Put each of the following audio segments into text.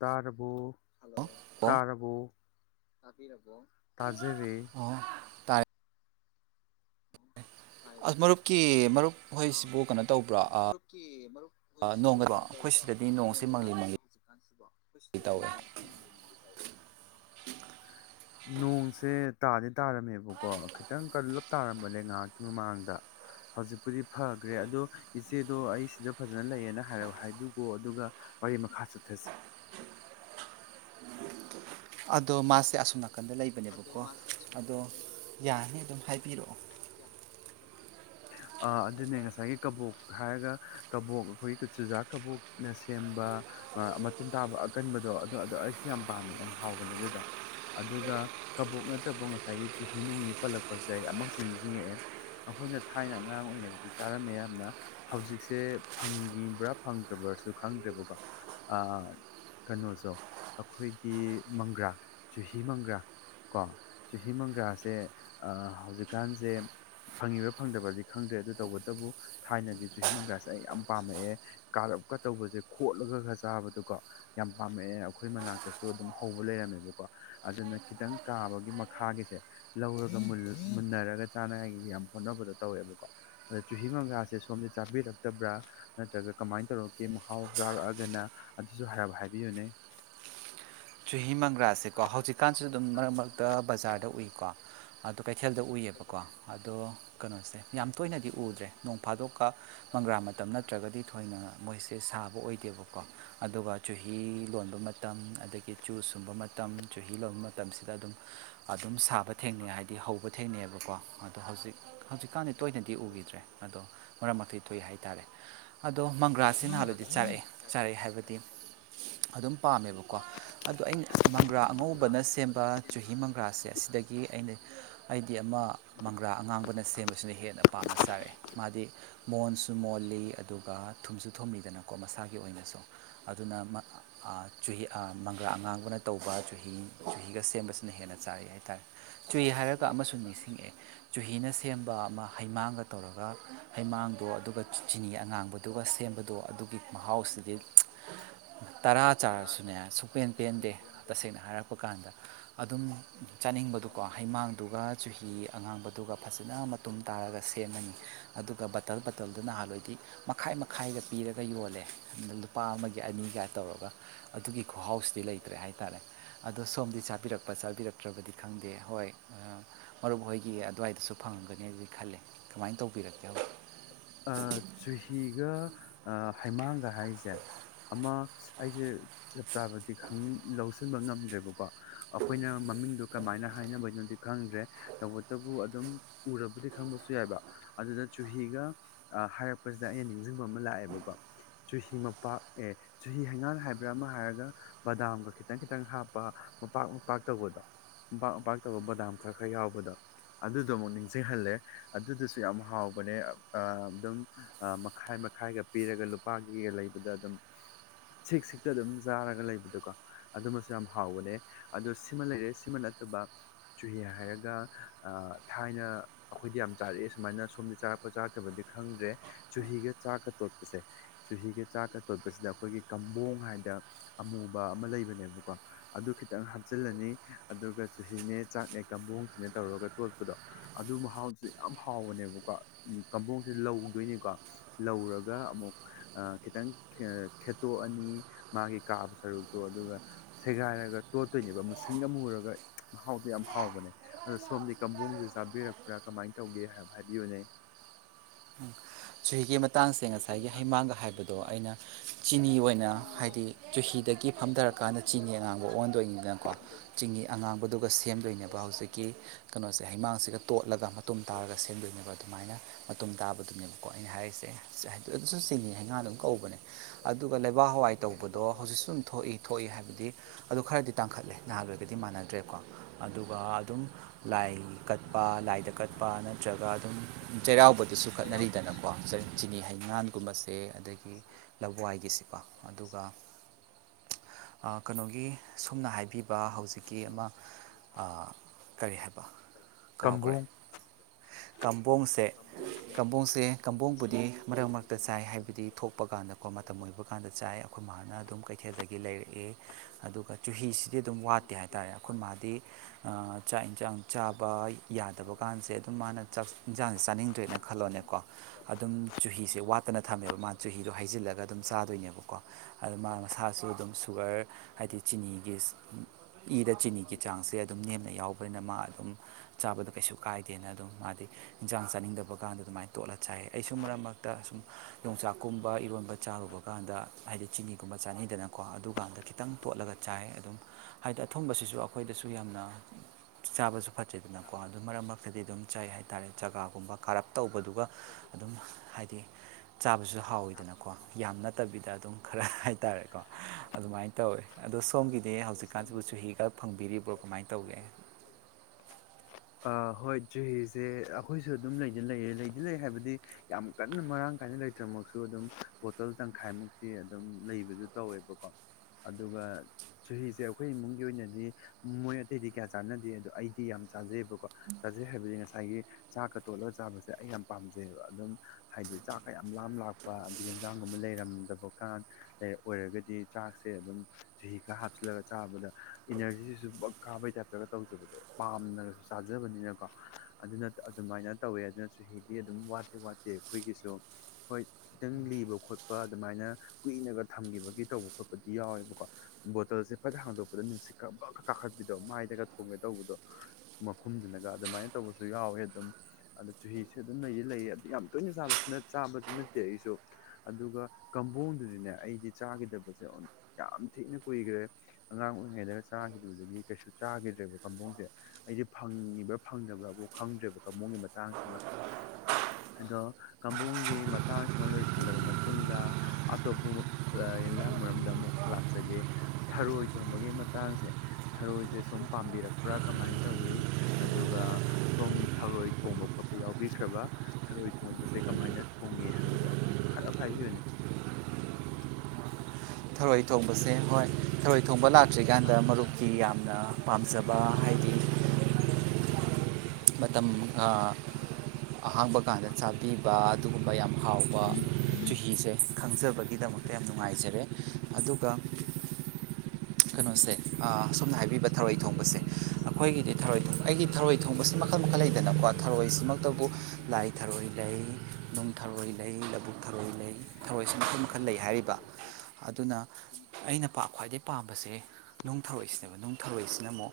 ꯇꯥꯔꯕꯨ hello ꯑꯣ ꯇꯔꯕꯣ ꯇꯥꯕꯤꯔꯕꯣ ꯇꯥꯖ ꯑꯣ ꯇꯥꯏꯔꯦ ꯇꯥꯔꯦ ꯑꯁ ꯃꯔꯨꯞꯀꯤ ꯃꯔꯨꯞ ꯑꯥ ꯍꯣꯏꯁꯤꯕꯨ ꯀꯩꯅꯣ ꯇꯧꯕ꯭ꯔꯣ ꯃꯔꯨꯞꯀꯤ ꯃꯔꯨꯞꯍꯣꯏꯁꯤꯕꯨ ꯅꯣꯡꯒꯗ꯭ꯔꯣ ꯀꯩꯅꯣ ꯑꯩꯈꯣꯏ ꯇꯧꯕ꯭ꯔꯣ ꯁꯤꯗꯗꯤ ꯅꯣꯡꯁꯦ ꯅꯣꯡꯒꯥ ꯃꯪꯂꯤ ꯇꯥꯕꯤꯕ꯭ꯔꯣ ꯃꯪꯂꯤ ꯍꯧꯖꯤꯛꯀꯟꯁꯤꯕꯨ ꯑꯩꯈꯣꯏ ꯁꯤꯗꯥꯗꯤ ꯇꯧꯋꯦ ꯅꯣꯡꯁꯦ ꯃꯪꯂꯤ ꯃꯥꯪꯂꯤ ꯇꯧꯋꯦ ꯅꯣꯡꯁꯦ ꯇꯥꯗꯤ ꯇꯥꯔꯝꯃꯦꯕꯀꯣ ꯈꯤꯇꯪ ꯀꯂꯞ ꯇꯥꯔꯝꯕ ꯂꯩ ꯉꯥꯏꯍꯥꯛ ꯃꯃꯥꯡꯗ ꯍꯧꯖꯤꯛꯄꯨꯗꯤ ꯐꯈ꯭ꯔꯦ ꯑꯗꯣ ꯏꯆꯦꯗꯣ ꯑꯩ ꯁꯤꯗ ꯐꯖ ꯐꯖꯅ ꯂꯩꯌꯦꯅ ꯍꯥꯏ ꯍꯥꯏꯕꯤꯈꯣ ꯑꯗꯨꯒ ꯋꯥꯔꯤ ꯃꯈꯥ ꯆꯠꯊꯁꯤ ꯑꯗꯣ ꯃꯥꯁꯦ ꯑꯁꯨꯝ ꯅ ꯅꯥꯀꯟꯗ ꯂꯩꯕꯅꯦꯕꯀꯣ ꯑꯗꯣ ꯌꯥꯅꯤ ꯑꯗꯨꯝ ꯍꯥꯏꯕꯤꯔꯛꯑꯣ ꯑ ꯑꯗꯨꯅꯦ ꯉꯁꯥꯏꯒꯤ ꯀꯕꯣꯛ ꯍꯥꯏꯔꯒ ꯀꯕꯣꯛ ꯑꯩꯈꯣꯏꯒꯤ ꯆꯨꯖꯥꯛ ꯀꯕꯣꯛꯅ ꯁꯦꯝꯕ ꯃꯇꯨꯝ ꯇꯥꯕ ꯑꯀꯟꯕꯗꯣ ꯑꯗꯨ ꯑꯗꯣ ꯑꯩꯁꯨ ꯌꯥꯝ ꯄꯥꯝꯃꯦ ꯌꯥꯝ ꯍꯥꯎꯕꯅꯦ ꯑꯗꯨꯗꯣ ꯑꯗꯨꯒ ꯀꯕꯣꯛ ꯅꯠꯇꯕ ꯉꯁꯥꯏꯒꯤ ꯆꯨꯍꯤ ꯅꯨꯡꯒꯤ ꯄꯜꯂꯛꯄꯁꯤꯗ ꯑꯩ ꯑꯃꯈꯛ ꯅꯤꯡꯁꯤꯡꯉꯛꯑꯦ ꯑꯩꯈꯣꯏꯅ ꯊꯥꯏꯅ ꯑꯉꯥꯡ ꯑꯣꯏꯔꯤꯉꯩꯗꯗꯤ ꯆꯥꯔꯝꯃꯦ ꯌꯥꯝꯅ ꯍꯧꯖꯤꯛꯁꯦ ꯐꯪꯏꯕ꯭ꯔꯥ ꯐꯪꯗ꯭ꯔꯕ꯭ꯔꯥꯁꯨ ꯈꯪꯗ꯭ꯔꯦꯕꯀꯣ ꯀꯩꯅꯣꯖꯣ ꯑꯩꯈꯣꯏꯒꯤ ꯃꯪꯒ꯭ꯔꯥ ꯆꯨꯍꯤ ꯃꯪꯒ꯭ꯔꯥ ꯀꯣ ꯆꯨꯍꯤ ꯃꯪꯒ꯭ꯔꯥꯁꯦ ꯍꯧꯖꯤꯛꯀꯥꯟꯁꯦ ꯐꯪꯉꯤꯕ ꯐꯪꯗꯕꯗꯤ ꯈꯪꯗ꯭ꯔꯦ ꯑꯗꯨ ꯇꯧꯕꯇꯕꯨ ꯊꯥꯏꯅꯗꯤ ꯆꯨꯍꯤ ꯃꯪꯒ꯭ꯔꯥꯁꯦ ꯑꯩ ꯌꯥꯝ ꯄꯥꯝꯃꯛꯑꯦ ꯀꯥꯔꯞꯀ ꯇꯧꯕꯁꯦ ꯈꯣꯠꯂꯒꯒ ꯆꯥꯕꯗꯣꯀꯣ ꯌꯥꯝ ꯄꯥꯝꯃꯛꯑꯦ ꯑꯩꯈꯣꯏ ꯃꯅꯥꯛꯇꯁꯨ ꯑꯗꯨꯝ ꯍꯧꯕ ꯂꯩꯔꯝꯃꯦꯕꯀꯣ ꯑꯗꯨꯅ ꯈꯤꯇꯪ ꯀꯥꯕꯒꯤ ꯃꯈꯥꯒꯤꯁꯦ ꯂꯧꯔꯒ ꯃꯨꯟꯅꯔꯒ ꯆꯥꯅꯉꯥꯏꯒꯤ ꯌꯥꯝ ꯍꯣꯠꯅꯕꯗꯣ ꯇꯧꯋꯦꯕꯀꯣ ꯑꯗꯣ ꯆꯨꯍꯤ ꯃꯪꯒꯥꯁꯦ ꯁꯣꯝꯗ ꯆꯥꯕꯤꯔꯛꯇꯕ꯭ꯔꯥ ꯅꯠꯇ꯭ꯔꯒ ꯀꯃꯥꯏꯅ ꯇꯧꯔꯒꯦ ꯃꯍꯥꯎ ꯆꯥꯔꯛꯑꯒꯅ ꯑꯗꯨꯁꯨ ꯍꯥꯏꯔꯞ ꯍꯥꯏꯕꯤꯌꯨꯅꯦ ꯆꯍꯤ ꯃꯪꯒ ꯃꯪꯒ꯭ꯔꯥꯁꯦꯀꯣ ꯍꯧꯖꯤꯛꯀꯥꯟꯁꯨ ꯑꯗꯨꯝ ꯃꯔꯛ ꯃꯔꯛꯇ ꯕꯖꯥꯔꯗ ꯎꯏꯀꯣ ꯑꯣ ꯀꯩꯊꯦꯜꯗ ꯎꯏꯌꯦꯕꯀꯣ ꯑꯗꯣ ꯀꯩꯅꯣꯁꯦ ꯌꯥꯝ ꯇꯣꯏꯅꯗꯤ ꯎꯗ꯭ꯔꯦ ꯅꯣꯡ ꯐꯥꯗꯣꯛꯀ ꯃꯪꯒ꯭ꯔꯥ ꯃꯇꯝ ꯅꯠꯇ꯭ꯔꯒꯗꯤ ꯊꯣꯏꯅ ꯃꯣꯏꯁꯦ ꯁꯥꯕ ꯑꯣꯏꯗꯦꯕꯀꯣ ꯑꯗꯨꯒ ꯆꯨꯍꯤ ꯂꯣꯟꯕ ꯃꯇꯝ ꯑꯗꯒꯤ ꯁꯨꯝꯕ ꯃꯇꯝ ꯆꯨꯍꯤ ꯂꯣꯟꯕ ꯃꯇꯝꯁꯤꯗ ꯑꯗꯨꯝ ꯑꯗꯨꯝ ꯁꯥꯕ ꯊꯦꯡꯅꯩ ꯍꯥꯏꯗꯤ ꯍꯧꯕ ꯊꯦꯡꯅꯩꯑꯕꯀꯣ ꯑꯗꯣ ꯍꯧꯖꯤꯛ ꯍꯧꯖꯤꯛꯀꯥꯟꯗꯤ ꯇꯣꯏꯅꯗꯤ ꯎꯈꯤꯗ꯭ꯔꯦ ꯑꯗꯣ ꯃꯔꯛ ꯃꯔꯛꯇꯤ ꯊꯣꯛꯏ ꯍꯥꯏ ꯇꯥꯔꯦ ꯑꯗꯣ ꯃꯪꯒ꯭ꯔꯥꯁꯤ ꯅꯍꯥꯟꯋꯥꯏꯗꯤ ꯆꯥꯔꯛꯑꯦ ꯆꯥꯔꯛꯑꯦ ꯍꯥꯏꯕꯗꯤ ꯑꯗꯨꯝ ꯄꯥꯝꯃꯦꯕꯀꯣ ꯑꯗꯣ ꯑꯩꯅ ꯃꯪꯒ꯭ꯔꯥ ꯑꯉꯧꯕꯅ ꯁꯦꯝꯕ ꯆꯨꯍꯤ ꯃꯪꯒ꯭ꯔꯥꯁꯦ ꯑꯁꯤꯗꯒꯤ ꯑꯩꯅ ꯑꯩꯗꯤ ꯑꯃ ꯃꯪꯒ꯭ꯔꯥ ꯑꯉꯥꯡꯕꯅ ꯁꯦꯝꯕꯁꯤꯅ ꯍꯦꯟꯅ ꯄꯥꯝꯅ ꯆꯥꯔꯛꯑꯦ ꯃꯥꯗꯤ ꯃꯣꯟꯁꯨ ꯃꯣꯜꯂꯤ ꯑꯗꯨꯒ ꯊꯨꯝꯁꯨ ꯊꯨꯝꯃꯤꯗꯅꯀꯣ ꯃꯁꯥꯒꯤ ꯑꯣꯏꯅꯁꯨ ꯑꯗꯨꯅ ꯃ ꯆꯨꯍꯤ ꯃꯪꯒ꯭ꯔꯥ ꯑꯉꯥꯡ ꯇꯧꯕꯅ ꯇꯧꯕ ꯆꯨꯍꯤ ꯆꯨꯍꯤꯒ ꯁꯦꯝꯕꯁꯤꯅ ꯍꯦꯟꯅ ꯆꯥꯔꯛꯑꯦ ꯍꯥꯏꯇꯥꯔꯦ ꯆꯨꯍꯤ ꯍꯥꯏꯔꯒ ꯑꯃꯁꯨ ꯅꯤꯡꯁꯤꯡꯉꯛꯑꯦ ꯆꯨꯍꯤꯅ ꯁꯦꯝꯕ ꯑꯃ ꯍꯩꯃꯥꯡꯒ ꯇꯧꯔꯒ ꯍꯩꯃꯥꯡꯗꯣ ꯑꯗꯨꯒ ꯆꯤꯅꯤ ꯑꯉꯥꯡꯕꯗꯨꯒ ꯁꯦꯝꯕꯗꯣ ꯑꯗꯨꯒꯤ ꯃꯍꯥꯎꯁꯤꯗꯤ ꯇꯔꯥ ꯆꯥꯔꯁꯨꯅꯦ ꯁꯨꯛ ꯈꯟꯗꯦ ꯇꯁꯦꯡꯅ ꯍꯥꯏꯔꯛꯄ ꯀꯥꯟꯗ ꯑꯗꯨꯝ ꯆꯥꯅꯤꯡꯕꯗꯨꯀꯣ ꯍꯩꯃꯥꯡꯗꯨꯒ ꯆꯨꯍꯤ ꯑꯉꯥꯡꯕꯗꯨꯒ ꯐꯖꯅ ꯃꯇꯨꯝ ꯇꯥꯔꯒ ꯁꯦꯝꯃꯅꯤ ꯑꯗꯨꯒ ꯕꯇꯜ ꯕꯇꯜꯗꯨ ꯅꯍꯥꯟꯋꯥꯏꯗꯤ ꯃꯈꯥꯏ ꯃꯈꯥꯏꯒ ꯄꯤꯔꯒ ꯌꯣꯜꯂꯦ ꯂꯨꯄꯥ ꯑꯃꯒꯤ ꯑꯅꯤꯒ ꯇꯧꯔꯒ ꯑꯗꯨꯒꯤ ꯈꯨꯍꯥꯎꯁꯤ ꯗꯤ ꯂꯩꯇ꯭ꯔꯦ ꯍꯥꯏꯇꯥꯥꯔꯦ ꯑꯗꯣ ꯁꯣꯝꯗꯤ ꯆꯥꯕꯤꯔꯛꯄ ꯆꯥꯕꯤꯔꯛꯇ꯭ꯔꯕꯗꯤ ꯈꯪꯗꯦ ꯍꯣꯏ ꯃꯔꯨꯞ ꯍꯣꯏꯒꯤ ꯑꯗꯨꯋꯥꯏꯗꯁꯨ ꯐꯪꯉꯝꯒꯅꯤꯅꯗꯤ ꯈꯜꯂꯦ ꯀꯃꯥꯏꯅ ꯇꯧꯕꯤꯔꯛꯀꯦ ꯍꯧꯖꯤꯛ ꯑ ꯆꯨꯍꯤꯒ ꯑ ꯍꯩꯃꯥꯡꯒ ꯍꯥꯏꯔꯤꯁꯦ ꯑꯃ ꯑꯩꯁꯦ ꯆꯞ ꯆꯥꯕꯗꯤ ꯈꯪ ꯂꯧꯁꯤꯟꯕ ꯉꯝꯗ꯭ꯔꯦꯕꯀꯣ ꯑꯩꯈꯣꯏꯅ ꯃꯃꯤꯡꯗꯨ ꯀꯃꯥꯏꯅ ꯍꯥꯏꯅꯕꯩꯅꯣꯗꯤ ꯈꯪꯗ꯭ꯔꯦ ꯇꯧꯕꯇꯕꯨ ꯑꯗꯨꯝ ꯎꯔꯕꯨꯗꯤ ꯈꯪꯕꯁꯨ ꯌꯥꯏꯕ ꯑꯗꯨꯗ ꯆꯨꯍꯤꯒ ꯍꯥꯏꯔꯛꯄꯁꯤꯗ ꯑꯩꯅ ꯅꯤꯡꯁꯤꯡꯕ ꯑꯃ ꯂꯥꯛꯑꯦꯕꯀꯣ ꯆꯨꯍꯤ ꯃꯄꯥꯛ ꯑꯦ ꯆꯨꯍꯤ ꯍꯩꯉꯥꯜ ꯍꯥꯏꯕ꯭ꯔꯥ ꯑꯃ ꯍꯥꯏꯔꯒ ꯕꯗꯥꯝꯒ ꯈꯤꯇꯪ ꯈꯤꯇꯪ ꯍꯥꯞꯄ ꯃꯄꯥꯛ ꯃꯄꯥꯛ ꯇꯧꯕꯗꯣ ꯃꯄꯥꯛ ꯃꯄꯥꯛ ꯇꯧꯕ ꯕꯗꯥꯝ ꯈꯔ ꯈꯔ ꯌꯥꯎꯕꯗꯣ ꯑꯗꯨꯗꯣ ꯑꯃꯨꯛ ꯅꯤꯡꯁꯤꯡꯍꯜꯂꯦ ꯑꯗꯨꯗꯨꯁꯨ ꯌꯥꯝ ꯍꯥꯎꯕꯅꯦ ꯑꯗꯨꯝ ꯃꯈꯥꯏ ꯃꯈꯥꯏꯒ ꯄꯤꯔꯒ ꯂꯨꯄꯥꯒꯤꯒ ꯂꯩꯕꯗ ꯑꯗꯨꯝ ꯁꯤꯛ ꯁꯤꯛꯇ ꯑꯗꯨꯝ ꯆꯥꯔꯒ ꯂꯩꯕꯗꯣ ꯑꯗꯨꯒ ꯑꯗꯨꯃꯁꯨ ꯌꯥꯝ ꯍꯥꯎꯕꯅꯦ ꯑꯗꯣ ꯁꯤꯃ ꯂꯩꯔꯦ ꯁꯤꯃ ꯅꯠꯇꯕ ꯆꯨꯍꯤ ꯍꯥꯏꯔꯒ ꯊꯥꯏꯅ ꯑꯩꯈꯣꯏꯗꯤ ꯌꯥꯝ ꯆꯥꯔꯛꯑꯦ ꯁꯨꯃꯥꯏꯅ ꯁꯣꯝꯗ ꯆꯥꯔꯛꯄ ꯆꯥꯔꯛꯇꯕꯗꯤ ꯈꯪꯗ꯭ꯔꯦ ꯆꯨꯍꯤꯒ ꯆꯥꯛꯀ ꯇꯣꯠꯄꯁꯦ ꯆꯨꯍꯤꯒ ꯆꯥꯛꯀ ꯇꯣꯠꯄꯁꯤꯗ ꯑꯩꯈꯣꯏꯒꯤ ꯀꯝꯕꯣꯡ ꯍꯥꯏꯗꯅ ꯑꯃꯨ ꯑꯃ ꯂꯩꯕꯅꯦꯕꯀꯣ ꯑꯗꯨ ꯈꯤꯇꯪ ꯍꯥꯞꯆꯤꯜꯂꯅꯤ ꯑꯗꯨꯒ ꯆꯨꯍꯤꯅꯦ ꯆꯥꯛꯅꯦ ꯀꯝꯕꯣꯡꯁꯤꯅꯦ ꯇꯧꯔꯒ ꯇꯣꯠꯄꯗꯣ ꯑꯗꯨ ꯃꯍꯥꯎꯁꯨ ꯌꯥꯝ ꯍꯥꯎꯕꯅꯦꯕꯀꯣ ꯀꯝꯕꯣꯡꯁꯦ ꯂꯧꯗꯣꯏꯅꯤꯀꯣ ꯂꯧꯔꯒ ꯑꯃꯨꯛ ꯈꯤꯇꯪ ꯈꯦꯠꯇꯣꯛꯑꯅꯤ ꯃꯥꯒꯤ ꯀꯥꯕ ꯁꯔꯨꯛ ꯑꯗꯣ ꯑꯗꯨꯒ ꯁꯦꯒꯥꯏꯔꯒ ꯇꯣꯠꯇꯣꯏꯅꯦꯕ ꯃꯨꯁꯤꯟꯒ ꯃꯨꯔꯒ ꯃꯍꯥꯎꯗꯣ ꯌꯥꯝ ꯍꯥꯎꯕꯅꯦ ꯑꯗꯣ ꯁꯣꯝꯗꯤ ꯀꯝꯕꯣꯡꯁꯦ ꯆꯥꯕꯤꯔꯛꯄ꯭ꯔꯥ ꯀꯃꯥꯏꯅ ꯇꯧꯒꯦ ꯍꯥꯏꯕ ꯍꯥꯏꯕꯤꯌꯨꯅꯦ ꯎꯝ ꯆꯨꯍꯤꯒꯤ ꯃꯇꯥ [unintelligible] ꯃꯇꯥꯡꯁꯦ ꯉꯁꯥꯏꯒꯤ ꯍꯩꯃꯥꯡꯒ ꯍꯥꯏꯕꯗꯣ ꯑꯩꯅ ꯆꯤꯅꯤ ꯑꯣꯏꯅ ꯍꯥꯏꯗꯤ ꯆꯨꯍꯤꯗꯒꯤ ꯐꯝꯊꯔꯀꯥꯟꯗ ꯆꯤꯅꯤ ꯑꯉꯥꯡꯕ ꯑꯣꯟꯗꯣꯏꯅꯤꯅꯀꯣ ꯆꯤꯅꯤ ꯑꯉꯥꯡꯕꯗꯨꯒ ꯁꯦꯝꯗꯣꯏꯅꯦꯕ ꯍꯧꯖꯤꯛꯀꯤ ꯀꯩꯅꯣꯁꯦ ꯍꯩꯃꯥꯡꯁꯤꯒ ꯇꯣꯠꯂꯒ ꯃꯇꯨꯝ ꯇꯥꯔꯒ ꯁꯦꯝꯗꯣꯏꯅꯦꯕ ꯑꯗꯨꯃꯥꯏꯅ ꯃꯇꯨꯝ ꯇꯥꯕꯗꯨꯅꯦꯕꯀꯣ ꯑꯩꯅ ꯍꯥꯏꯔꯤꯁꯦ ꯁꯦ ꯑꯗꯨꯁꯨ ꯆꯤꯡꯉꯤ ꯍꯩꯉꯥꯟ ꯑꯗꯨꯝ ꯀꯧꯕꯅꯦ ꯑꯗꯨꯒ ꯂꯩꯕꯥꯛ ꯍꯋꯥꯏ ꯇꯧꯕꯗꯣ ꯍꯧꯖꯤꯛꯁꯨ ꯑꯗꯨꯝ ꯊꯣꯛꯏ ꯊꯣꯛꯏ ꯍꯥꯏꯕꯗꯤ ꯑꯗꯨ ꯈꯔꯗꯤ ꯇꯥꯡꯈꯠꯂꯦ ꯅꯍꯥꯜꯋꯥꯏꯒꯗꯤ ꯃꯥꯟꯅꯗ꯭ꯔꯦꯀꯣ ꯑꯗꯨꯒ ꯑꯗꯨꯝ ꯂꯥꯏ ꯀꯠꯄ ꯂꯥꯏꯗ ꯀꯠꯄ ꯅꯠꯇ꯭ꯔꯒ ꯑꯗꯨꯝ ꯆꯩꯔꯥꯎꯕ ꯁꯨ ꯀꯠꯅꯔꯤꯗꯅꯀꯣ ꯆꯤꯅꯤ ꯍꯩꯉꯥꯟꯒꯨꯝꯕꯁꯦ ꯑꯗꯒꯤ ꯂꯋꯥꯏꯒꯤꯁꯤꯀꯣ ꯑꯗꯨꯒ ꯑ ꯀꯩꯅꯣꯒꯤ ꯁꯨꯝꯅ ꯍꯥꯏꯕꯤꯕ ꯍꯧꯖꯤꯛꯀꯤ ꯑꯃ ꯀꯔꯤ ꯍꯥꯏꯕ ꯀꯥꯎꯒ꯭ꯔꯦ ꯀꯝꯕꯣꯡ ꯀꯝꯕꯣꯡꯁꯦ ꯀꯝꯕꯣꯡꯁꯦ ꯀꯝꯕꯣꯡꯕꯨꯗꯤ ꯃꯔꯛ ꯃꯔꯛꯇ ꯆꯥꯏ ꯍꯥꯏꯕꯗꯤ ꯊꯣꯛꯄ ꯀꯥꯟꯗꯀꯣ ꯃꯇꯝ ꯑꯣꯏꯕ ꯀꯥꯟꯗ ꯆꯥꯏ ꯑꯩꯈꯣꯏ ꯃꯥꯅ ꯑꯗꯨꯝ ꯀꯩꯊꯦꯜꯗꯒꯤ ꯂꯩꯔꯛꯑꯦ ꯑꯗꯨꯒ ꯆꯨꯍꯤꯁꯤꯗꯤ ꯑꯗꯨꯝ ꯋꯥꯠꯇꯦ ꯍꯥꯏ ꯇꯥꯔꯦ ꯑꯩꯈꯣꯏ ꯃꯥꯗꯤ ꯆꯥꯛ ꯏꯟꯁꯥꯡ ꯆꯥꯕ ꯌꯥꯗꯕ ꯀꯥꯟꯁꯦ ꯑꯗꯨꯝ ꯃꯥꯅꯥ ꯆꯥꯛ ꯏꯟꯖꯥꯡ ꯆꯥꯅꯤꯡ ꯇꯣꯏꯅ ꯈꯜꯂꯣꯅꯦꯀꯣ ꯑꯗꯨꯝ ꯆꯨꯍꯤꯁꯦ ꯋꯥꯠꯇꯅ ꯊꯝꯃꯦꯕ ꯃꯥ ꯆꯨꯍꯤꯗꯣ ꯍꯩꯖꯤꯜꯂꯒ ꯑꯗꯨꯝ ꯆꯥꯗꯣꯏꯅꯦꯕꯀꯣ ꯑꯗꯨꯗ ꯃꯥ ꯃꯁꯥꯁꯨ ꯑꯗꯨꯝ ꯁꯨꯒꯔ ꯍꯥꯏꯗꯤ ꯆꯤꯅꯤꯒꯤ ꯏꯗ ꯆꯤꯅꯤꯒꯤ ꯆꯥꯡꯁꯦ ꯑꯗꯨꯝ ꯅꯦꯝꯅ ꯌꯥꯎꯕꯅꯤꯅ ꯃꯥ ꯑꯗꯨꯝ ꯆꯥꯕꯗ ꯀꯩꯁꯨ ꯀꯥꯏꯗꯦꯅ ꯑꯗꯨꯝ ꯃꯥꯗꯤ ꯏꯟꯖꯥꯡ ꯆꯥꯅꯤꯡꯗꯕ ꯀꯥꯟꯗ ꯑꯗꯨꯃꯥꯏꯅ ꯇꯣꯠꯂꯒ ꯆꯥꯏ ꯑꯩꯁꯨ ꯃꯔꯛ ꯃꯔꯛꯇ ꯁꯨꯝ ꯌꯣꯡꯆꯥꯛꯀꯨꯝꯕ ꯏꯔꯣꯟꯕ ꯆꯥꯔꯨꯕ ꯀꯥꯟꯗ ꯍꯥꯏꯗꯤ ꯆꯤꯅꯤꯒꯨꯝꯕ ꯆꯥꯅꯩꯗꯅꯀꯣ ꯑꯗꯨ ꯀꯥꯟꯗ ꯈꯤꯇꯪ ꯇꯣꯠꯂꯒ ꯆꯥꯏ ꯑꯗꯨꯝ ꯍꯥꯏꯗꯤ ꯑꯊꯨꯝꯕꯁꯤꯁꯨ ꯑꯩꯈꯣꯏꯗꯁꯨ ꯌꯥꯝꯅ ꯆꯥꯕꯁꯨ ꯐꯠꯇꯦꯗꯅꯀꯣ ꯑꯗꯨ ꯃꯔꯛ ꯃꯔꯛꯇꯗꯤ ꯑꯗꯨꯝ ꯆꯥꯏ ꯍꯥꯏꯇꯥꯔꯦ ꯆꯒꯥꯒꯨꯝ ꯀꯥꯔꯞ ꯇꯧꯕꯗꯨꯒ ꯑꯗꯨꯝ ꯍꯥꯏꯗꯤ ꯆꯥꯕꯁꯨ ꯍꯥꯎꯋꯤꯗꯅꯀꯣ ꯌꯥꯝ ꯅꯠꯇꯕꯤꯗ ꯑꯗꯨꯝ ꯈꯔ ꯍꯥꯏꯇꯥꯔꯦꯀꯣ ꯑꯗꯨꯃꯥꯏꯅ ꯇꯧꯋꯦ ꯑꯗꯣ ꯁꯣꯝꯒꯤꯗꯤ ꯍꯧꯖꯤꯛꯀꯥꯟꯁꯤꯕꯨ ꯆꯨꯍꯤ ꯈꯔ ꯐꯪꯕꯤꯔꯤꯕ꯭ꯔꯣ ꯀꯃꯥꯏꯅ ꯇꯧꯒꯦ ꯆꯨꯍꯤꯁꯦ ꯑꯩꯈꯣꯏꯁꯨ ꯑꯗꯨꯝ ꯂꯩꯗꯤ ꯂꯩꯌꯦ ꯂꯩꯗꯤꯅ ꯂꯩ ꯍꯥꯏꯕꯗꯤ ꯌꯥꯝ ꯀꯟꯅ ꯃꯔꯥꯡ ꯀꯥꯏꯅ ꯂꯩꯇ꯭ꯔꯃꯛꯁꯨ ꯑꯗꯨꯝ ꯕꯣꯇꯜ ꯇꯪꯈꯥꯏꯃꯨꯛꯇꯤ ꯑꯗꯨꯝ ꯂꯩꯕꯗꯨ ꯇꯧꯋꯦꯕꯀꯣ ꯑꯗꯨꯒ ꯆꯨꯍꯤꯁꯦ ꯑꯩꯈꯣꯏ ꯏꯃꯨꯡꯒꯤ ꯑꯣꯏꯅꯗꯤ ꯃꯣꯏ ꯑꯇꯩꯗꯤ ꯀꯌꯥ ꯆꯥꯟꯅꯗꯦ ꯑꯗꯣ ꯑꯩꯗꯤ ꯌꯥꯝ ꯆꯥꯖꯩꯌꯦꯕꯀꯣ ꯆꯥꯖꯩ ꯍꯥꯏꯕꯗꯤ ꯉꯁꯥꯏꯒꯤ ꯆꯥꯛꯀ ꯇꯣꯠꯂꯒ ꯆꯥꯕꯁꯦ ꯑꯩ ꯌꯥꯝ ꯄꯥꯝꯖꯩꯌꯦꯕ ꯑꯗꯨꯝ ꯍꯥꯏꯗꯤ ꯆꯥꯛꯀ ꯌꯥꯝ ꯂꯥꯝ ꯂꯥꯛꯄ ꯑꯗꯒꯤ ꯌꯦꯟꯖꯥꯡꯒꯨꯝꯕ ꯂꯩꯔꯝꯗꯕꯀꯥꯟ ꯂꯩꯔꯛ ꯑꯣꯏꯔꯒꯗꯤ ꯆꯥꯛꯁꯦ ꯑꯗꯨꯝ ꯆꯨꯍꯤ ꯈꯔ ꯍꯥꯞꯆꯤꯜꯂꯒ ꯆꯥꯕꯗ ꯏꯅꯔꯖꯤꯁꯤꯁꯨ ꯕꯛ ꯀꯥꯕꯩ ꯇꯥꯏꯞꯇꯒ ꯇꯧꯖꯕꯗꯣ ꯄꯥꯝꯅꯔꯁꯨ ꯆꯥꯖꯕꯅꯤꯅꯀꯣ ꯑꯗꯨꯅ ꯑꯗꯨꯃꯥꯏꯅ ꯇꯧꯋꯦ ꯑꯗꯨꯅ ꯆꯨꯍꯤꯗꯤ ꯑꯗꯨꯝ ꯋꯥꯠꯇꯤ ꯋꯥꯠꯇꯦ ꯑꯩꯈꯣꯏꯒꯤꯁꯨ ꯍꯣꯏ ꯈꯤꯇꯪ ꯂꯤꯕ ꯈꯣꯠꯄ ꯑꯗꯨꯃꯥꯏꯅ ꯀꯨꯏꯅꯒ ꯊꯝꯈꯤꯕꯒꯤ ꯇꯧꯕ ꯈꯣꯠꯄꯗꯤ ꯌꯥꯎꯋꯦꯕꯀꯣ ꯕꯣꯇꯜꯁꯦ ꯐꯠ ꯍꯥꯡꯗꯣꯛꯄꯗ ꯅꯨꯡꯁꯤꯠꯀ ꯕꯛꯀ ꯀꯥꯈꯠꯄꯤꯗꯣ ꯃꯥꯏꯗꯒ ꯊꯣꯝꯒꯦ ꯇꯧꯕꯗꯣ ꯃꯈꯨꯝꯗꯨꯅꯒ ꯑꯗꯨꯃꯥꯏꯅ ꯇꯧꯕꯁꯨ ꯌꯥꯎꯋꯦ ꯑꯗꯨꯝ ꯑ ꯆꯨꯍꯤꯁꯦ ꯑꯗꯨꯝ ꯂꯩꯗꯤ ꯂꯩꯌꯦ ꯑꯗꯨ ꯌꯥꯝ ꯇꯣꯏꯅ ꯆꯥꯕꯁꯨ ꯆꯥꯕꯗꯤ ꯅꯠꯇꯦ ꯑꯩꯁꯨ ꯑꯗꯨꯒ ꯀꯝꯕꯣꯡꯗꯨꯗꯤꯅꯦ ꯑꯩꯗꯤ ꯆꯥꯈꯤꯗꯕꯁꯦ ꯑꯣꯟ ꯌꯥꯝ ꯊꯤꯅ ꯀꯨꯏꯈ꯭ꯔꯦ ꯑꯉꯥꯡ ꯑꯣꯏꯔꯤꯉꯩꯗ ꯆꯥꯈꯤꯕꯗꯨꯗꯒꯤ ꯀꯩꯁꯨ ꯆꯥꯈꯤꯗ꯭ꯔꯦꯕ ꯀꯝꯕꯣꯡꯁꯦ ꯑꯩꯗꯤ ꯐꯪꯉꯤꯕ꯭ꯔꯥ ꯐꯪꯗꯕ꯭ꯔꯥꯐꯥꯎ ꯈꯪꯗ꯭ꯔꯦꯕ ꯀꯝꯕꯣꯡꯒꯤ ꯃꯇꯥꯡꯁꯤꯃ ꯑꯗꯣ ꯀꯝꯕꯣꯡꯒꯤ ꯃꯇꯥꯡꯁꯤꯃ ꯂꯣꯏꯁꯤꯜꯂꯕ ꯃꯇꯨꯡꯗ ꯑꯇꯣꯞꯄ ꯌꯦꯟꯁꯥꯡ ꯃꯔꯝꯗ ꯑꯃꯨꯛ ꯂꯥꯛꯆꯒꯦ ꯊꯔꯣꯏ ꯊꯣꯡꯕꯒꯤ ꯃꯇꯥꯡꯁꯦ ꯊꯔꯣꯏꯁꯦ ꯁꯣꯝ ꯄꯥꯝꯕꯤꯔꯛꯄ꯭ꯔꯥ ꯀꯃꯥꯏꯅ ꯇꯧꯏ ꯑꯗꯨꯒ ꯁꯣꯝ ꯊꯔꯣꯏ ꯊꯣꯡꯕ ꯈꯣꯠꯄ ꯌꯥꯎꯕꯤꯈ꯭ꯔꯕ ꯊꯔꯣꯏ ꯊꯣꯡꯕꯁꯦ ꯀꯃꯥꯏꯅ ꯊꯣꯡꯉꯦ ꯍꯥꯏꯕꯗꯣ ꯑꯗꯨ ꯈꯔ ꯍꯥꯏꯔꯞ ꯍꯥꯏꯕꯤꯌꯨꯅꯦ ꯊꯔꯣꯏ ꯊꯣꯡꯕꯁꯦ ꯍꯣꯏ ꯊꯔꯣꯏ ꯊꯣꯡꯕ ꯂꯥꯛꯇ꯭ꯔꯤꯀꯥꯟꯗ ꯃꯔꯨꯞꯀꯤ ꯌꯥꯝꯅ ꯄꯥꯝꯖꯕ ꯍꯥꯏꯗꯤ ꯃꯇꯝ ꯑꯍꯥꯡꯕ ꯀꯥꯟꯗ ꯆꯥꯕꯤꯕ ꯑꯗꯨꯒꯨꯝꯕ ꯌꯥꯝ ꯍꯥꯎꯕ ꯆꯨꯍꯤꯁꯦ ꯈꯪꯖꯕꯒꯤꯗꯃꯛꯇ ꯌꯥꯝ ꯅꯨꯡꯉꯥꯏꯖꯔꯦ ꯑꯗꯨ ꯑꯗꯨꯒ ꯀꯩꯅꯣꯁꯦ ꯁꯣꯝꯅ ꯍꯥꯏꯕꯤꯕ ꯊꯔꯣꯏ ꯊꯣꯡꯕꯁꯦ ꯑꯩꯈꯣꯏꯒꯤꯗꯤ ꯊꯔꯣꯏ ꯑꯩꯒꯤ ꯊꯔꯣꯏ ꯊꯣꯡꯕꯁꯤꯃ ꯃꯈꯜ ꯃꯈꯜ ꯂꯩꯗꯅꯀꯣ ꯊꯔꯣꯏꯁꯤꯃꯛꯇꯕꯨ ꯂꯥꯏ ꯊꯔꯣꯏ ꯂꯩ ꯅꯨꯡ ꯊꯔꯣꯏ ꯂꯩ ꯂꯧꯕꯨꯛ ꯊꯔꯣꯏ ꯂꯩ ꯊꯔꯣꯏꯁꯤ ꯃꯈꯜ ꯃꯈꯜ ꯂꯩ ꯍꯥꯏꯔꯤꯕ ꯑꯗꯨꯅ ꯑꯩꯅ ꯄꯥ ꯈ꯭ꯋꯥꯏꯗꯩ ꯄꯥꯝꯕꯁꯦ ꯅꯨꯡꯊꯔꯣꯏꯁꯤꯅꯦꯕ ꯅꯨꯡꯊꯔꯣꯏꯁꯤꯅ ꯑꯃꯨꯛ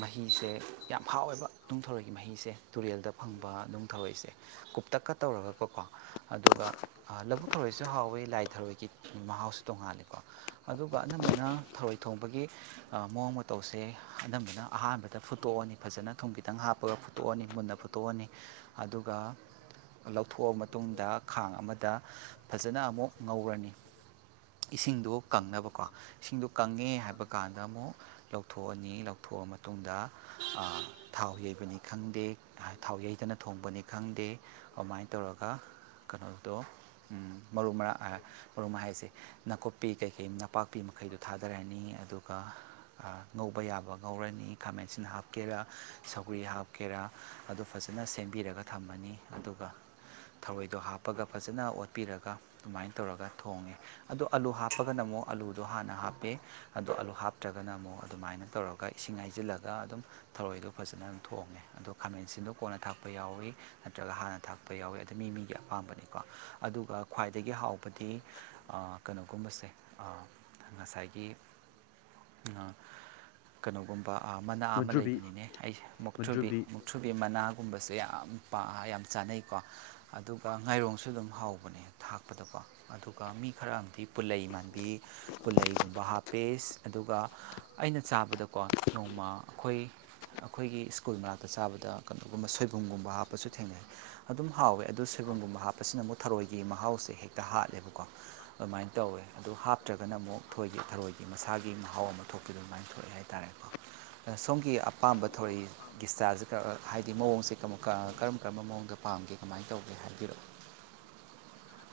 ꯃꯍꯤꯁꯦ ꯌꯥꯝ ꯍꯥꯎꯋꯦꯕ ꯅꯨꯡꯊꯔꯣꯏ ꯒꯤ ꯃꯍꯤꯁꯦ ꯇꯨꯔꯦꯜꯗ ꯐꯪꯕ ꯅꯨꯡ ꯊꯔꯣꯏꯁꯦ ꯀꯨꯞꯇꯛꯀ ꯇꯧꯔꯒꯀꯣꯀꯣ ꯑꯗꯨꯒ ꯂꯕꯨꯛ ꯊꯔꯣꯏꯁꯨ ꯍꯥꯎꯋꯤ ꯂꯥꯏ ꯊꯔꯣꯏꯒꯤ ꯃꯍꯥꯎꯁꯨ ꯇꯣꯡꯉꯥꯂꯦꯀꯣ ꯑꯗꯨꯒ ꯑꯅꯝꯕꯅ ꯊꯔꯣꯏ ꯊꯣꯡꯕꯒꯤ ꯃꯑꯣꯡ ꯃꯇꯧꯁꯦ ꯑꯅꯝꯕꯅ ꯑꯍꯥꯟꯕꯗ ꯐꯨꯠꯇꯣꯛꯑꯅꯤ ꯐꯖꯅ ꯊꯨꯝꯈꯤꯇꯪ ꯍꯥꯞꯄ ꯐꯨꯠꯇꯣꯛꯑꯅꯤ ꯃꯨꯟꯅ ꯐꯨꯠꯇꯣꯛꯑꯅꯤ ꯑꯗꯨꯒ ꯂꯧꯊꯣꯛꯑ ꯃꯇꯨꯡꯗ ꯈꯥꯡ ꯑꯃꯗ ꯐꯖꯅ ꯑꯃꯨꯛ ꯉꯧꯔꯅꯤ ꯏꯁꯤꯡ ꯀꯪꯅꯕꯀꯣ ꯏꯁꯤꯡꯗꯣ ꯀꯪꯉꯦ ꯍꯥꯏꯕ ꯀꯥꯟꯗ ꯑꯃꯨꯛ ꯂꯧꯊꯣꯛꯑꯅꯤ ꯂꯧꯊꯣꯛꯑ ꯃꯇꯨꯡꯗ ꯊꯥꯎ ꯌꯩꯕꯅꯤ ꯈꯪꯗꯦ ꯊꯥꯎ ꯌꯩꯗꯅ ꯊꯣꯡꯕꯅꯤ ꯈꯪꯗꯦ ꯑꯗꯨꯃꯥꯏꯅ ꯇꯧꯔꯒ ꯀꯩꯅꯣꯗꯣ ꯃꯔꯨ ꯃꯔ ꯃꯔꯨꯝ ꯃꯔ ꯍꯥꯏꯁꯦ ꯅꯥꯀꯨꯞ ꯅꯄꯥꯛꯄꯤ ꯃꯈꯩꯗꯣ ꯊꯥꯗꯔꯅꯤ ꯑꯗꯨꯒ ꯑꯥ ꯉꯧꯕ ꯌꯥꯕ ꯉꯧꯔꯅꯤ ꯈꯥꯃꯦꯟ ꯑꯁꯤꯟ ꯍꯥꯞꯀꯦꯔꯥ ꯁꯧꯒꯔꯤ ꯍꯥꯞ ꯀꯦꯔꯥ ꯑꯗꯨ ꯐꯖꯅ ꯁꯦꯝꯕꯤꯔꯒ ꯊꯝꯃꯅꯤ ꯑꯗꯨꯒ ꯊꯔꯣꯏꯗꯣ ꯍꯥꯞ ꯍꯥꯞꯄꯒ ꯐꯖꯅ ꯑꯣꯠꯄꯤꯔꯒ ꯑꯗꯨꯃꯥꯏꯅ ꯇꯧꯔꯒ ꯊꯣꯡꯉꯦ ꯑꯗꯣ ꯑꯂꯨ ꯍꯥꯞꯄꯒꯅ ꯑꯃꯨꯛ ꯑꯂꯨꯗꯣ ꯍꯥꯟꯅ ꯍꯥꯞꯄꯦ ꯑꯗꯣ ꯑꯂꯨ ꯍꯥꯞꯇ꯭ꯔꯒꯅ ꯑꯃꯨꯛ ꯑꯗꯨꯃꯥꯏꯅ ꯇꯧꯔꯒ ꯏꯁꯤꯡ ꯍꯥꯏꯁꯤꯜꯂꯒ ꯑꯗꯨꯝ ꯊꯔꯣꯏꯗꯣ ꯐꯖꯅ ꯑꯗꯨꯝ ꯊꯣꯡꯉꯦ ꯈꯥꯃꯦꯟꯁꯤꯟꯗꯣ ꯀꯣꯟꯅ ꯊꯥꯛꯄ ꯌꯥꯎꯏ ꯅꯠꯇ꯭ꯔꯒ ꯍꯥꯟꯅ ꯊꯥꯛꯄ ꯌꯥꯎꯏ ꯑꯗꯨ ꯃꯤ ꯃꯤꯒꯤ ꯑꯄꯥꯝꯕꯅꯤꯀꯣ ꯑꯗꯨꯒ ꯈ꯭ꯋꯥꯏꯗꯒꯤ ꯍꯥꯎꯕꯗꯤ ꯑꯥ ꯀꯩꯅꯣꯒꯨꯝꯕꯁꯦ ꯑꯥ ꯉꯁꯥꯏꯒꯤ ꯀꯩꯅꯣꯒꯨꯝꯕ ꯑ ꯃꯅꯥ ꯑꯃ ꯂꯩꯕꯅꯤꯅꯦ ꯑꯩꯁꯦ ꯃꯨꯛ ꯊ꯭ꯔꯨꯕꯤ ꯃꯨꯛꯊ꯭ꯔꯨꯕꯤ ꯃꯅꯥꯒꯨꯝꯕꯁꯦ ꯌꯥꯝ ꯄꯥ ꯌꯥꯝ ꯌꯥꯝ ꯆꯥꯅꯩꯀꯣ ꯑꯗꯨꯒ ꯉꯥꯏꯔꯣꯡ ꯁꯨ ꯑꯗꯨꯝ ꯍꯥꯎꯕꯅꯦ ꯊꯥꯛ ꯍꯥꯞꯄꯗꯀꯣ ꯑꯗꯨꯒ ꯃꯤ ꯈꯔ ꯑꯃꯗꯤ ꯄꯨꯂꯩ ꯃꯥꯟꯕꯤ ꯄꯨꯂꯩꯒꯨꯝꯕ ꯍꯥꯞꯄꯦ ꯑꯗꯨꯒ ꯑꯩꯅ ꯆꯥꯕꯗꯀꯣ ꯅꯣꯡꯃ ꯑꯩꯈꯣꯏ ꯑꯩꯈꯣꯏꯒꯤ ꯁ꯭ꯀꯨꯜ ꯃꯅꯥꯛꯇ ꯗ ꯆꯥꯕꯗ ꯀꯩꯅꯣꯒꯨꯝꯕ ꯁꯣꯏꯕꯨꯝꯒꯨꯝꯕ ꯍꯥꯞꯄꯁꯨ ꯊꯦꯡꯅꯩ ꯑꯗꯨꯝ ꯍꯥꯎꯋꯦ ꯑꯗꯨ ꯑꯗꯨ ꯁꯣꯏꯕꯨꯝꯒꯨꯝꯕ ꯍꯥꯞꯄꯁꯤꯅ ꯑꯃꯨꯛ ꯊꯔꯣꯏꯒꯤ ꯃꯍꯥꯎꯁꯦ ꯍꯦꯛꯇ ꯍꯥꯠꯂꯦꯕꯀꯣ ꯑꯗꯨꯃꯥꯏꯅ ꯇꯧꯋꯦ ꯑꯗꯨ ꯍꯥꯞꯇ꯭ꯔꯒꯅ ꯑꯃꯨꯛ ꯊꯔꯣꯏꯒꯤ ꯊꯔꯣꯏꯒꯤ ꯃꯁꯥꯒꯤ ꯃꯍꯥꯎ ꯑꯃ ꯊꯣꯛꯄꯤꯗꯣ ꯑꯗꯨꯃꯥꯏꯅ ꯊꯣꯛꯑꯦ ꯍꯥꯏꯇꯥꯔꯦꯀꯣ ꯑ ꯁꯣꯝꯒꯤ ꯑꯄꯥꯝꯕ ꯊꯥꯔꯣꯏ ꯁ꯭ꯇꯥꯏꯜꯁꯦꯔ ꯍꯥꯏꯗꯤ ꯃꯑꯣꯡꯁꯦ ꯀꯔꯝ ꯀꯔꯝꯕ ꯃꯑꯣꯡꯗ ꯄꯥꯝꯒꯦ ꯀꯃꯥꯏꯅ ꯇꯧꯒꯦ ꯍꯥꯏꯕꯤꯔꯛꯑꯣ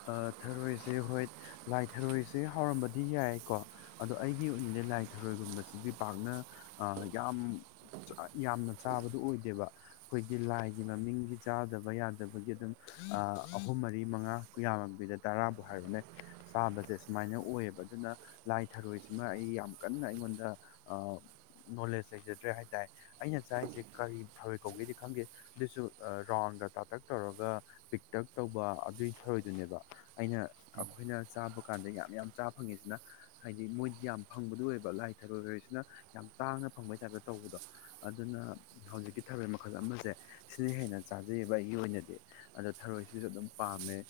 ꯑ ꯊꯔꯣꯏꯁꯦ ꯍꯣꯏ ꯂꯥꯏ ꯊꯔꯣꯏꯁꯦ ꯍꯥꯎꯔꯝꯕꯗꯤ ꯌꯥꯏꯀꯣ ꯑꯗꯣ ꯑꯩꯒꯤ ꯑꯣꯏꯅꯗꯤ ꯂꯥꯏ ꯊꯔꯣꯏꯒꯨꯝꯕꯁꯤꯗꯤ ꯄꯥꯛꯅ ꯌꯥꯝ ꯌꯥꯝꯅ ꯆꯥꯕꯗꯨ ꯑꯣꯏꯗꯦꯕ ꯑꯩꯈꯣꯏꯒꯤ ꯂꯥꯏꯒꯤ ꯃꯃꯤꯡꯒꯤ ꯆꯥꯗꯕ ꯌꯥꯗꯕꯒꯤ ꯑꯗꯨꯝ ꯑ ꯑꯍꯨꯝ ꯃꯔꯤ ꯃꯉꯥ ꯀꯨꯌꯥꯃꯕꯤꯗ ꯇꯔꯥꯕꯨ ꯍꯥꯏꯔꯣꯅꯦ ꯆꯥꯕꯁꯦ ꯁꯨꯃꯥꯏꯅ ꯑꯣꯏꯌꯦꯕ ꯑꯗꯨꯅ ꯂꯥꯏ ꯊꯔꯣꯏꯁꯤꯃ ꯑꯩ ꯌꯥꯝ ꯀꯟꯅ ꯑꯩꯉꯣꯟꯗ ꯅꯣꯂꯦꯖ ꯂꯩꯖꯗ꯭ꯔꯦ ꯍꯥꯏ ꯇꯔꯦ ꯑꯩꯅ ꯆꯥꯔꯤꯁꯦ ꯀꯔꯤ ꯊꯔꯣꯏ ꯀꯧꯒꯦꯗꯤ ꯈꯪꯗꯦ ꯑꯗꯨꯏꯁꯨ ꯔꯥꯎꯟꯒ ꯇꯥꯇꯛ ꯇꯧꯔꯒ ꯄꯤꯛꯇꯛ ꯇꯧꯕ ꯑꯗꯨꯒꯤ ꯊꯔꯣꯏꯗꯨꯅꯦꯕ ꯑꯩꯅ ꯑꯩꯈꯣꯏꯅ ꯆꯥꯕ ꯀꯥꯟꯗ ꯌꯥꯝ ꯌꯥꯝ ꯆꯥꯕ ꯐꯪꯉꯤꯁꯤꯅ ꯍꯥꯏꯗꯤ ꯃꯣꯏꯗꯤ ꯌꯥꯝ ꯐꯪꯕꯗꯨ ꯑꯣꯏꯕ ꯂꯥꯏ ꯊꯔꯣꯏ ꯑꯣꯏꯁꯤꯅ ꯌꯥꯝ ꯇꯥꯡꯅ ꯐꯪꯕꯩ ꯇꯥꯏꯞꯇ ꯇꯧꯕꯗꯣ ꯑꯗꯨꯅ ꯍꯧꯖꯤꯛꯀꯤ ꯊꯔꯣꯏ ꯃꯈꯜ ꯑꯃꯁꯦ ꯁꯤꯅ ꯍꯦꯟꯅ ꯆꯥꯖꯩꯌꯦꯕ ꯑꯩꯒꯤ ꯑꯣꯏꯅꯗꯤ ꯑꯗꯣ ꯊꯔꯣꯏꯁꯤꯁꯨ ꯑꯗꯨꯝ ꯄꯥꯝꯃꯦ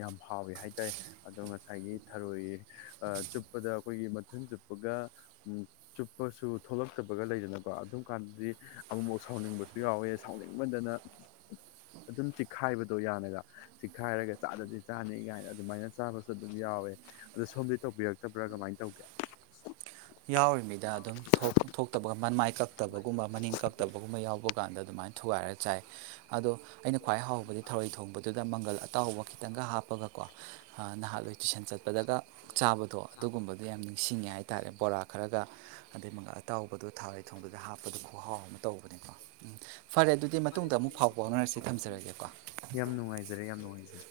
ꯌꯥꯝ ꯍꯥꯎꯋꯦ ꯍꯥꯏꯇꯥꯔꯦ ꯑꯗꯣ ꯉꯁꯥꯏꯒꯤ ꯊꯔꯣꯏ ꯆꯨꯞꯄꯗ ꯑꯩꯈꯣꯏꯒꯤ ꯃꯊꯨꯟ ꯆꯨꯞꯄꯒ ꯆꯨꯞꯄꯁꯨ ꯊꯣꯛꯂꯛꯇꯕꯒ ꯂꯩꯗꯅꯀꯣ ꯑꯗꯨꯝ ꯀꯥꯟꯗꯗꯤ ꯑꯃꯨꯛꯃꯨꯛ ꯁꯥꯎꯅꯤꯡꯕꯁꯨ ꯌꯥꯎꯋꯦ ꯁꯥꯎꯅꯤꯡꯃꯟꯗꯅ ꯑꯗꯨꯝ ꯈꯥꯏꯕꯗꯣ ꯌꯥꯅꯒ ꯆꯤꯈꯥꯏꯔꯒ ꯆꯥꯗꯗꯤ ꯆꯥꯅꯤ ꯀꯥꯏꯅ ꯑꯗꯨꯃꯥꯏꯅ ꯆꯥꯕꯁꯨ ꯑꯗꯨꯝ ꯌꯥꯎꯋꯦ ꯑꯗꯣ ꯁꯣꯝꯗꯤ ꯇꯧꯕꯤꯔꯛꯇꯕ꯭ꯔꯥ ꯀꯃꯥꯏꯅ ꯇꯧꯒꯦ ꯌꯥꯎꯔꯤꯃꯤꯗ ꯑꯗꯨꯝ ꯊꯣꯛꯇꯕ ꯃꯟꯃꯥꯏ ꯀꯛꯇꯕꯒꯨꯝꯕ ꯃꯅꯤꯡ ꯀꯛꯇꯕꯒꯨꯝꯕ ꯌꯥꯎꯕ ꯀꯥꯟꯗ ꯑꯗꯨꯃꯥꯏꯅ ꯊꯨꯒꯥꯏꯔꯒ ꯆꯥꯏ ꯑꯗꯣ ꯑꯩꯅ ꯈ꯭ꯋꯥꯏ ꯈꯋꯥꯏ ꯍꯥꯎꯕꯗꯤ ꯊꯧꯔꯣꯏ ꯊꯣꯡꯕꯗꯨꯗ ꯃꯪꯒꯜ ꯑꯇꯥꯎꯕ ꯈꯤꯇꯪꯒ ꯍꯥꯞꯄꯒꯀꯣ ꯅꯍꯥꯟꯋꯥꯏ ꯇꯨꯏꯁꯟ ꯆꯠꯄꯗꯒ ꯆꯥꯕꯗꯣ ꯑꯗꯨꯒꯨꯝꯕꯗꯣ ꯌꯥꯝ ꯅꯤꯡꯁꯤꯡꯉꯦ ꯍꯥꯏꯇꯥꯔꯦ ꯊꯥꯈꯔꯒ ꯑꯗꯩ ꯃꯒꯟ ꯑꯇꯥꯎꯕꯗꯣ ꯊꯥꯔꯣꯏ ꯊꯣꯡꯕꯗꯨꯗ ꯍꯥꯞꯄꯗꯣ ꯈꯨꯍꯥꯎ ꯑꯃ ꯇꯧꯕꯅꯤꯀꯣ ꯎꯝ ꯐꯔꯦ ꯑꯗꯨꯗꯤ ꯃꯇꯨꯡꯗ ꯑꯃꯨꯛ ꯐꯥꯎ ꯐꯥꯎꯅꯔꯁꯤꯗ ꯌꯥꯝ ꯅꯨꯡꯉꯥꯏꯖꯔꯦ ꯌꯥꯝ ꯅꯨꯡꯉꯥꯏꯖꯔꯦ